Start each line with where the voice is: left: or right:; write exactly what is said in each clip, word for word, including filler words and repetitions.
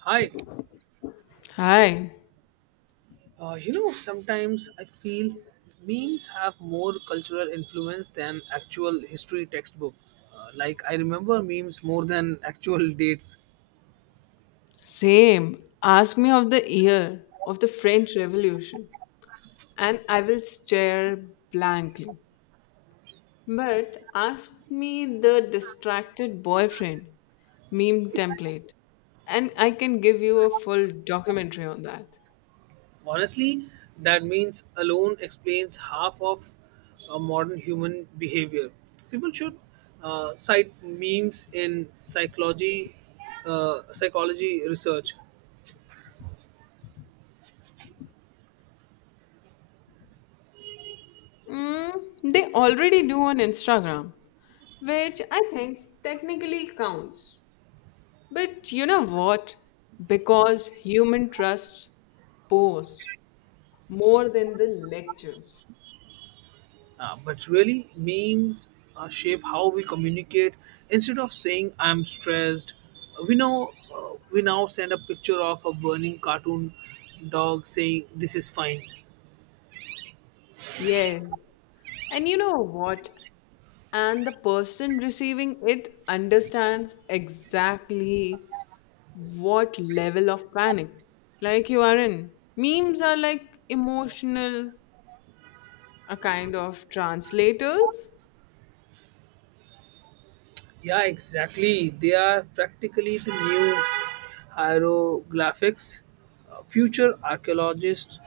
right: Hi.
left: Hi,
right: Uh, you know, sometimes I feel memes have more cultural influence than actual history textbooks. Uh, like, I remember memes more than actual dates.
left: same. Ask me of the year of the French Revolution, and I will stare blankly. But ask me the distracted boyfriend meme template, and I can give you a full documentary on that.
right: Honestly, that means alone explains half of uh, modern human behavior. People should uh, cite memes in psychology, uh, psychology research.
left: Mm, they already do on Instagram, which I think technically counts. But you know what? Because human trusts pose. more than the lectures.
right: Uh, but really, memes uh, shape how we communicate. Instead of saying "I'm stressed," we know uh, we now send a picture of a burning cartoon dog saying "This is fine."
left: Yes. And you know what? And the person receiving it understands exactly what level of panic like you are in. Memes are like emotional, a kind of translators.
right: Yeah, exactly. They are practically the new hieroglyphics. Uh, future archaeologists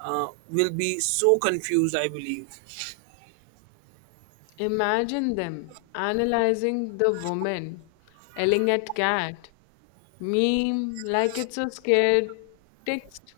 right: uh, will be so confused, I believe.
left: Imagine them analyzing the woman yelling at cat meme like it's a scared text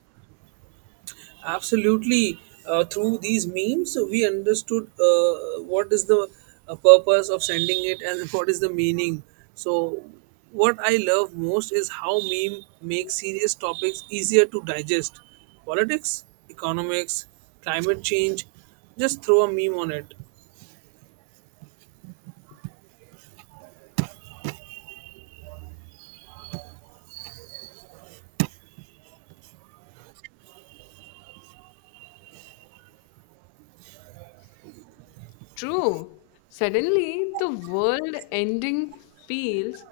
right: Absolutely. Uh, through these memes, we understood uh, what is the uh, purpose of sending it and what is the meaning. So, what I love most is how meme makes serious topics easier to digest. Politics, economics, climate change, just throw a meme on it.
left: True. Suddenly, the world ending feels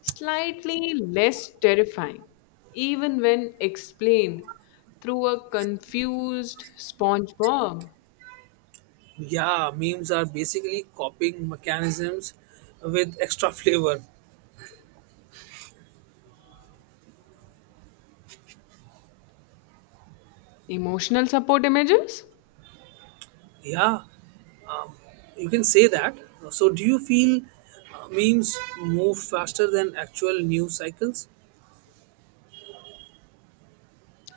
left: slightly less terrifying, even when explained through a confused SpongeBob.
right: Yeah, memes are basically copying mechanisms with extra flavor.
left: Emotional support images?
right: Yeah, you can say that. So, do you feel uh, memes move faster than actual news cycles?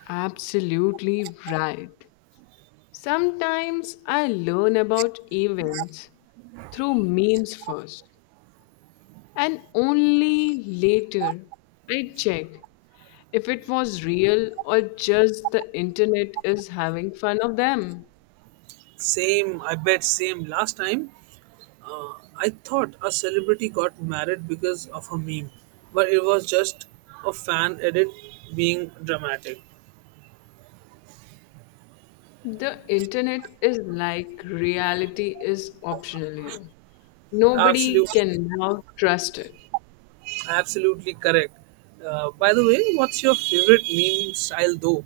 left: Absolutely right. Sometimes I learn about events through memes first, and only later I check if it was real or just the internet is having fun of them.
right: Same, I bet, same. Last time, uh, I thought a celebrity got married because of a meme, but it was just a fan edit being dramatic.
left: The internet is like reality is optional here.
right: Absolutely,
left: Nobody can now trust it.
right: absolutely correct. Uh, by the way, what's your favorite meme style though?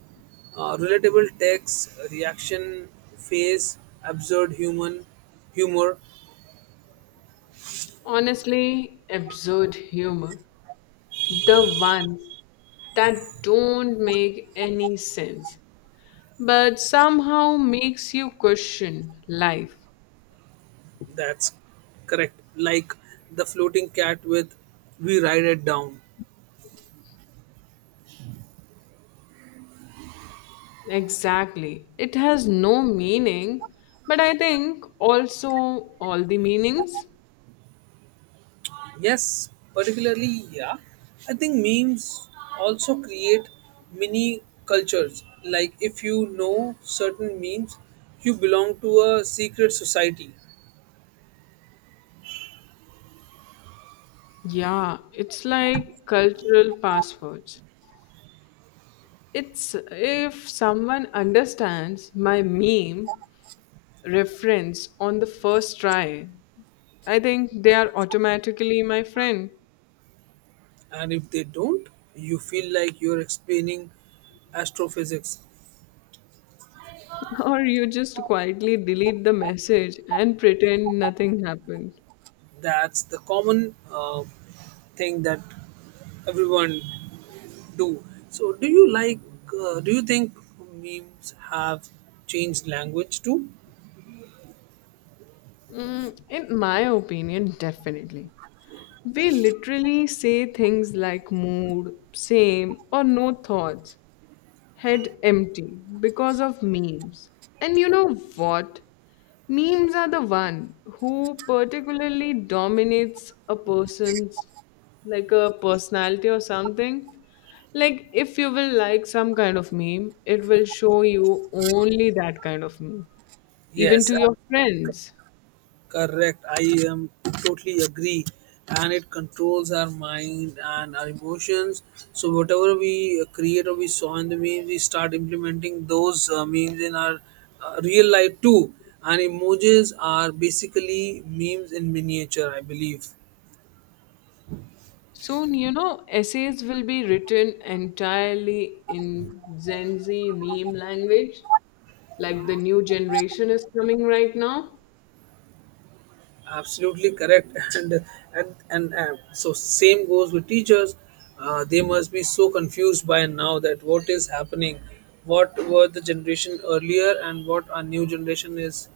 right: Uh, relatable text, reaction, face, absurd human humor.
left: Honestly, absurd humor. The ones that don't make any sense, but somehow makes you question life.
right: That's correct. Like the floating cat with we ride it down.
left: Exactly. It has no meaning, but I think also all the meanings.
right: Yes, particularly, yeah. I think memes also create mini cultures. Like if you know certain memes, you belong to a secret society.
left: Yeah, it's like cultural passwords. It's if someone understands my meme reference on the first try, I think they are automatically my friend.
right: And if they don't, you feel like you're explaining astrophysics.
left: Or you just quietly delete the message and pretend nothing happened.
right: That's the common uh, thing that everyone do. So, do you like, uh, do you think memes have changed language too?
left: Mm, in my opinion, definitely. We literally say things like mood, same, or no thoughts head empty because of memes. And you know what? Memes are the one who particularly dominates a person's like a personality or something. Like if you will like some kind of meme, it will show you only that kind of meme, even
right: Yes,
left: to your friends.
right: correct. I am totally agree. And it controls our mind and our emotions. So, whatever we uh, create or we saw in the memes, we start implementing those uh, memes in our uh, real life too. And emojis are basically memes in miniature, I believe.
left: Soon, you know, essays will be written entirely in Gen Z meme language, like the new generation is coming right now.
right: Absolutely correct. and and and uh, so same goes with teachers. Uh, they must be so confused by now that what is happening, what were the generation earlier and what our new generation is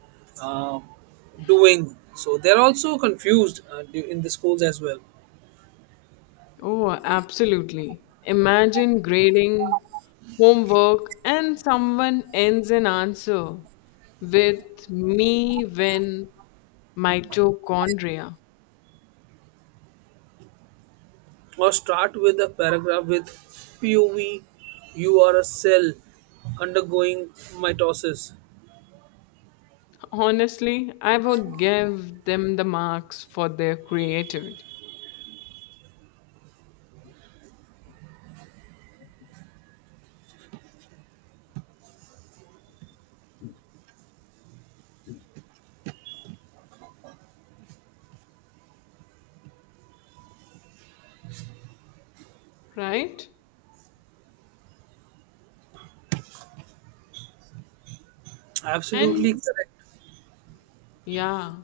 right: uh, doing, so they're also confused uh, du- in the schools as well.
left: Oh, absolutely. Imagine grading homework and someone ends an answer with me when mitochondria.
right: Or start with a paragraph with P O V you are a cell undergoing mitosis.
left: Honestly, I would give them the marks for their creativity, right?
right: Absolutely
left: And
right: correct.
left: yeah.